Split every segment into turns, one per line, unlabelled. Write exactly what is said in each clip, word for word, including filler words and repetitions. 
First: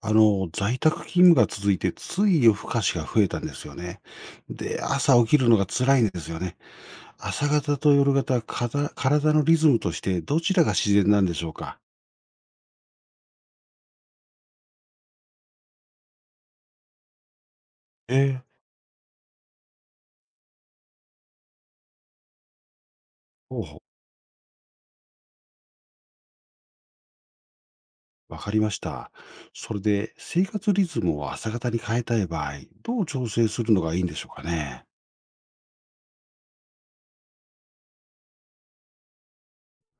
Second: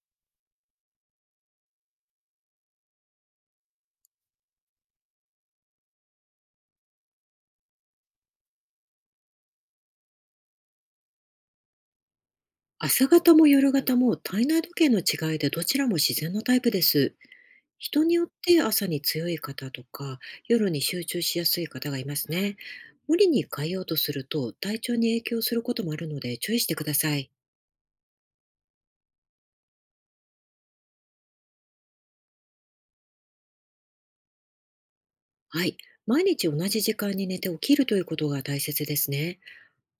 あの、在宅勤務が続いて、つい夜更かしが増えたんですよね。で、朝起きるのが辛いんですよね。朝方と夜方、かた体のリズムとしてどちらが自然なんでしょうか？
朝方も夜方も体内時計の違いでどちらも自然のタイプです。人によっ
ええ。
て朝に強い方とか夜に集中しやすい方がいますね。無理に
ほう
変え
ほう。
ようとすると体調に影響することもあるので注意してください。
わかりました。それで、生活リズムを朝方に変えたい場合、どう調整するのがいいんでしょうかね？
はい。毎日同じ時間に寝て起きるということが大切ですね。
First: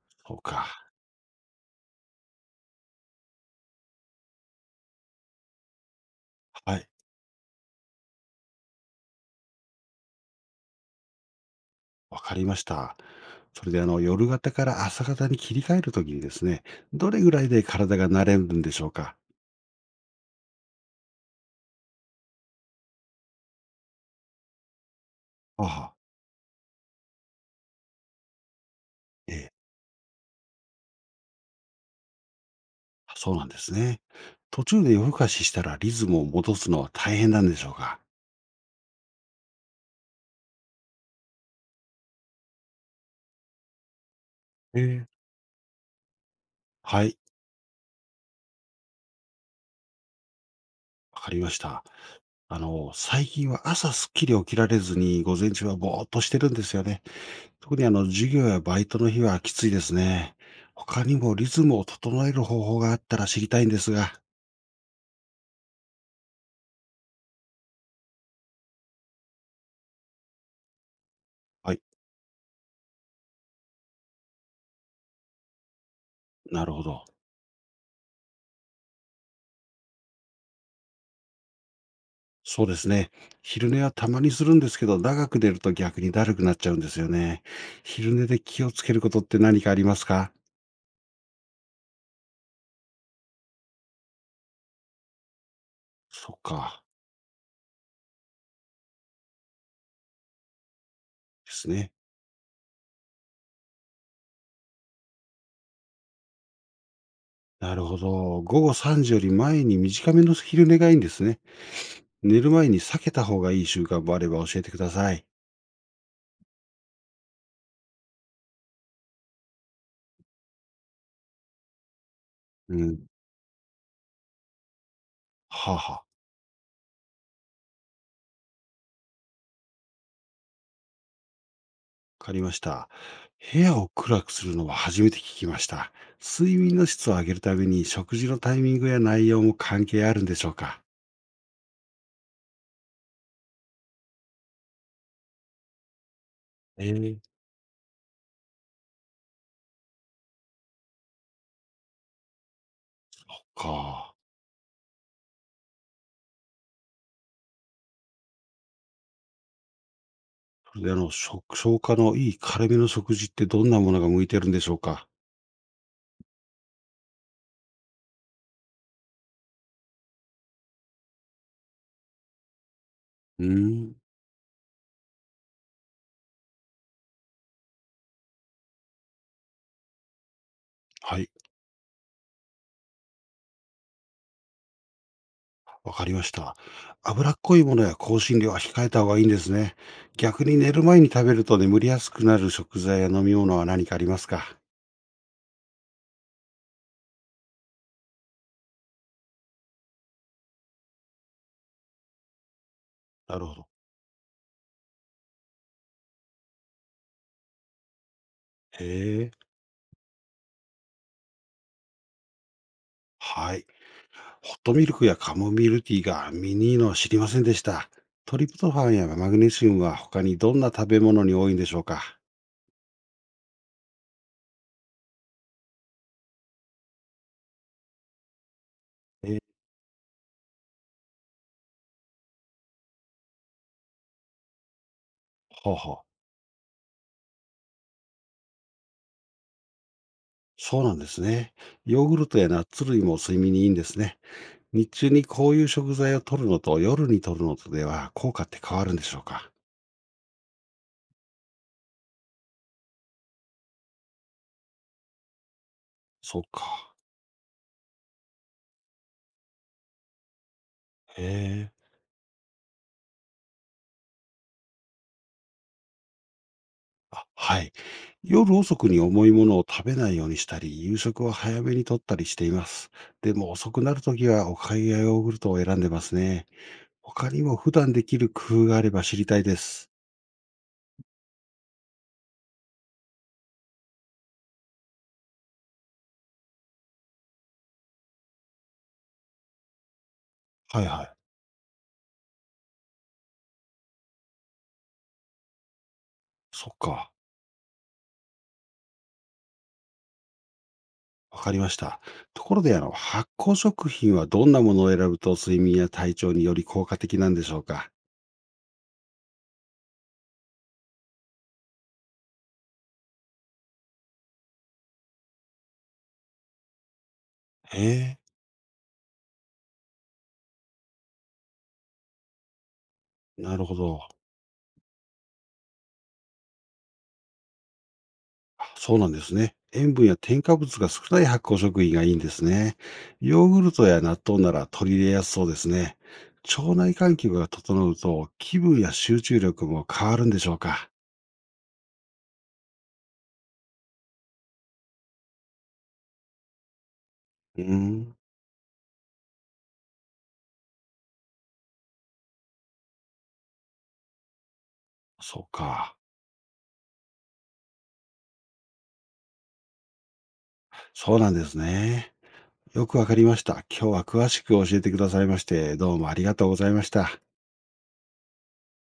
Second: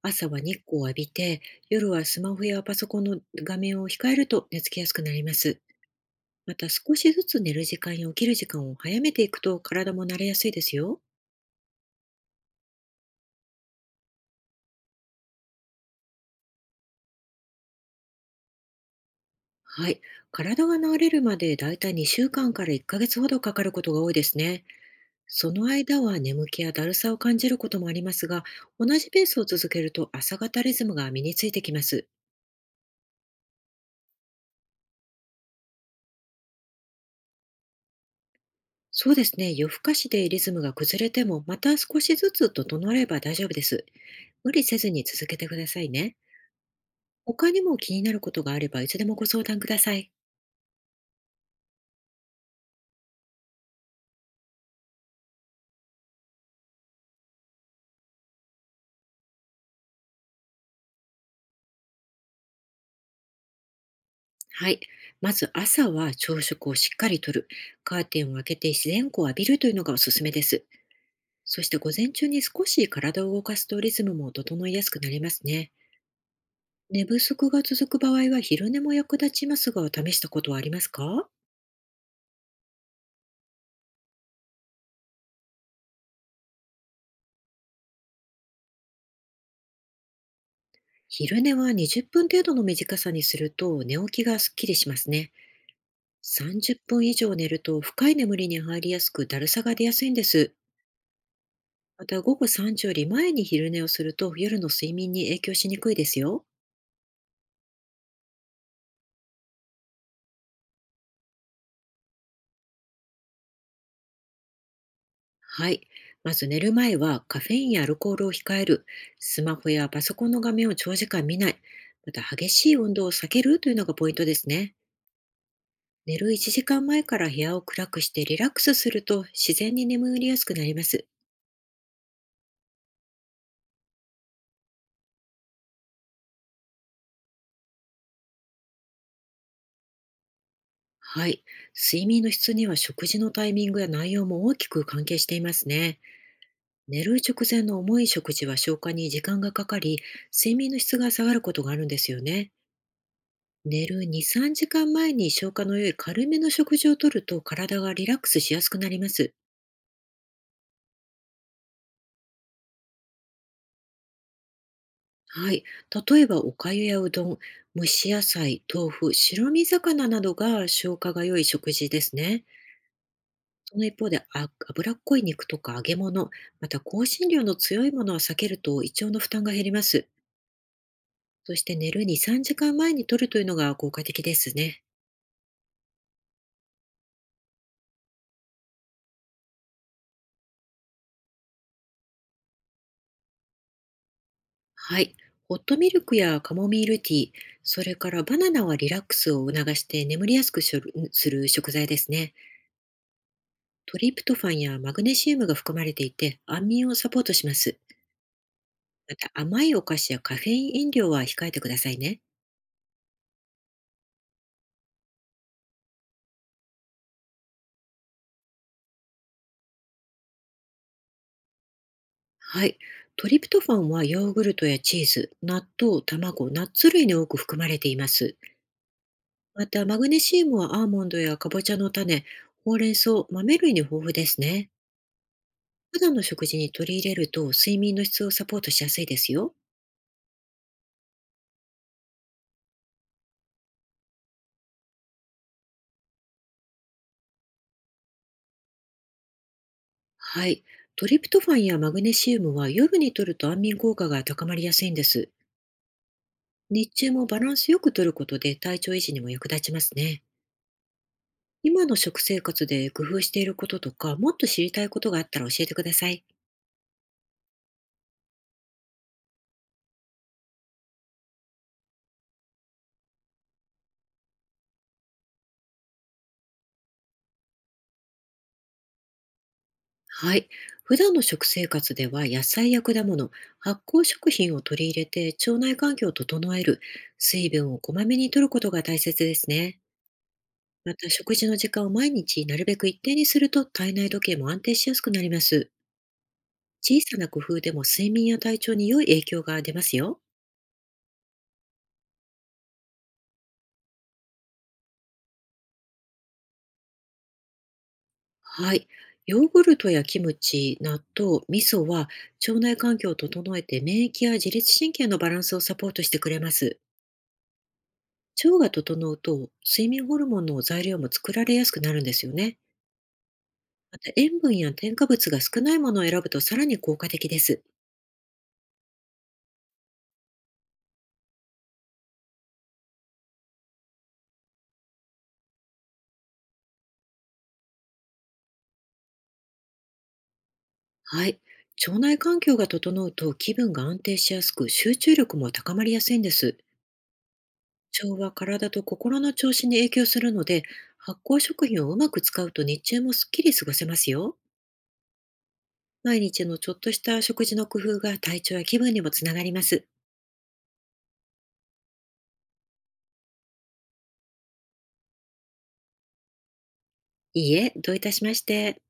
朝
そう
は日
か。
光を浴びて、夜はスマホやパソコンの画面を控えると寝つきやすくなります。また
はい。
少しずつ寝る時間や起きる時間を早めていくと体も慣れやすいですよ。
わかりました。それで、あの、夜型から朝型に切り替えるときにですね、どれぐらいで体が慣れるんでしょうか？
はい。体が治れるまでだいたいにしゅうかんかんからいっかげつほどかかることが多いですね。そ
あ
の
あ。
間は眠気やだるさを感じることもありますが、同じペー
え
スを
え。
続けると朝型リズムが身についてきます。
そうなんですね。途中で夜更かししたらリズムを戻すのは大変なんでしょうか？
そうですね。夜更かしでリズムが崩れても、また少しずつ整えれば大丈夫です。無理せ
え
ずに
え、
続けてくださいね。
はい、
他にも気になることがあれば、いつでもご相談ください。
わかりました。あの、最近は朝すっきり起きられずに午前中はぼーっとしてるんですよね。特にあの、授業やバイトの日はきついですね。他にもリズムを整える方法があったら知りたいんですが。
はい。まず朝は朝食をしっかりとる。カーテンを開けて自然光を浴びるというのがおすすめです。そし
は
て
い、
午前中に少し体を動かすとリズムも整いやすくなりますね。
なるほど。
寝不足が続く場合は昼寝も役立ちますが、試したことはありますか？
そうですね。昼寝はたまにするんですけど、長く寝ると逆にだるくなっちゃうんですよね。昼寝で気をつけることって何かありますか？
昼寝はにじゅっぷん程度の短さにすると寝起きがすっきりしますね。
そっ
30
か。
分以上寝ると深い眠りに入りやすくだるさが出やすいんです。
ですね。
また午後さんじより前に昼寝をすると夜の睡眠に影響しにくいですよ。
なるほど。午後さんじより前に短めの昼寝がいいんですね。寝る前に避けた方がいい習慣もあれば教えてください。
はい。まず寝る前はカフェインやアルコールを控える、スマホやパソコンの画面を長時間見ない、また激しい
う
運
ん。
動を避けるというのがポイントですね。
はあ、はあ、わ
寝るいちじかんまえから部屋を暗くしてリラックスすると自然に眠りやすくなります。
かりました。部屋を暗くするのは初めて聞きました。睡眠の質を上げるために食事のタイミングや内容も関係あるんでしょうか？
はい。睡眠の質には食事のタイミングや内容も大きく関係していますね。寝る直前の重い食事は消化に時間がかかり、睡眠の質が下がることがあるんですよね。
そっ
寝る
か。
に、さんじかんまえに消化の良い軽めの食事をとると体がリラックスしやすくなります。
それであの、食消化のいい軽めの食事ってどんなものが向いてるんでしょうか？
はい。例えば、おかゆやうどん、蒸し野菜、豆腐、白身魚などが消化が良い食事ですね。
う
その
ーん。
一方で、あ脂っこい肉とか揚げ物、また香辛料の強いものは避けると胃腸の負担が減ります。
はい。
そして寝るに、さんじかんまえにとるというのが効果的ですね。
わかりました。脂っこいものや香辛料は控えた方がいいんですね。逆に寝る前に食べると眠りやすくなる食材や飲み物は何かありますか？
はい。ホットミルクやカモミールティー、それからバナナはリラックスを促して眠りやすくしょるする食材ですね。
なるほど。
トリプトファンやマグネシウムが含まれていて、安眠をサポートします。
へ
また
え。
甘いお菓子やカフェイン飲料は控えてくださいね。
はい。ホットミルクやカモミールティーが身にいいのは知りませんでした。トリプトファンやマグネシウムは他にどんな食べ物に多いんでしょうか？
はい。トリプトファンはヨーグルトやチーズ、納豆、卵、ナッツ類に多く含まれています。
え。
またマグネシウムはアーモンドやカボチャの種、ほうれん草、豆類に豊富ですね。
ほうほう。
普段の食事に取り入れると睡眠の質をサポートしやすいですよ。
そうなんですね。ヨーグルトやナッツ類も睡眠にいいんですね。日中にこういう食材を摂るのと夜に摂るのとでは効果って変わるんでしょうか？
はい。トリプトファンやマグネシウムは夜に摂ると安眠効果が高まりやすいんです。
そっ
日
か。
中もバランスよく摂ることで体調維持にも役立ちますね。
へえ。
今の食生活で工夫していることとか、もっと知りたいことがあったら教えてください。
あ、はい。夜遅くに重いものを食べないようにしたり、夕食は早めにとったりしています。でも遅くなるときはお粥やヨーグルトを選んでますね。他にも普段できる工夫があれば知りたいです。
はい。普段の食生活では野菜や果物、発酵食品を取り入れて腸内環境を整える、水分をこまめに摂ることが大切ですね。
はい
ま
は
た、
い。
食事の時間を毎日なるべく一定にすると体内時計も安定しやすくなります。
そっ
小
か。
さな工夫でも睡眠や体調に良い影響が出ますよ。
わかりました。ところで、あの、発酵食品はどんなものを選ぶと睡眠や体調により効果的なんでしょうか？
はい。ヨーグルトやキムチ、納豆、味噌は腸内環境を整えて免疫や自律神経のバランスをサポートしてくれます。
へえ。
腸が整うと睡眠ホルモンの材料も作られやすくなるんですよね。
なるほ
ま
ど。
た塩分や添加物が少ないものを選ぶとさらに効果的です。
あ、そうなんですね。塩分や添加物が少ない発酵食品がいいんですね。ヨーグルトや納豆なら取り入れやすそうですね。腸内環境が整うと気分や集中力も変わるんでしょうか？
はい。腸内環境が整うと気分が安定しやすく、集中力も高まりやすいんです。
うー
腸
ん、
は体と心の調子に影響するので、発酵食品をうまく使うと日中もすっきり過ごせますよ。
そうか。
毎日のちょっとした食事の工夫が体調や気分にもつながります。
そうなんですね。よくわかりました。今日は詳しく教えてくださいまして、どうもありがとうございました。
いいえ、どういたしまして。